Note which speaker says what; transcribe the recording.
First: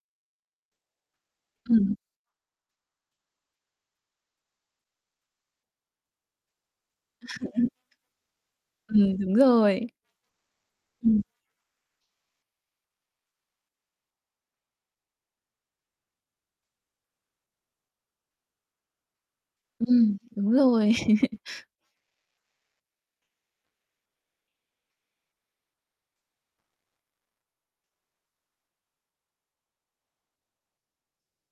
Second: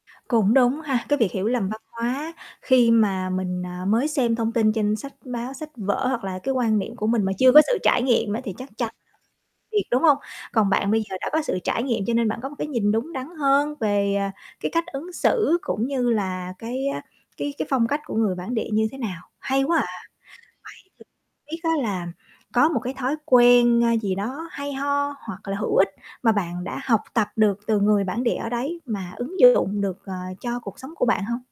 Speaker 1: Cũng đúng ha, cái việc hiểu lầm văn
Speaker 2: Ừm.
Speaker 1: hóa khi mà mình, ờ, mới xem thông tin trên sách báo, sách vở, hoặc là cái quan niệm của mình mà chưa có sự trải nghiệm á thì chắc chắn
Speaker 2: Ừm, đúng
Speaker 1: việc,
Speaker 2: rồi.
Speaker 1: đúng hông? Còn bạn bây giờ
Speaker 2: Ừm.
Speaker 1: đã có sự trải nghiệm cho nên bạn có một cái nhìn đúng đắn hơn về, à, cái cách ứng xử, cũng như là cái, á, cái cái phong cách của người bản địa như thế nào. Hay quá à!
Speaker 2: Ừm, đúng rồi.
Speaker 1: Vậy thì biết á là có một cái thói quen, a, gì đó hay ho, hoặc là hữu ích mà bạn đã học tập được từ người bản địa ở đấy mà ứng dụng được, ờ, cho cuộc sống của bạn hông?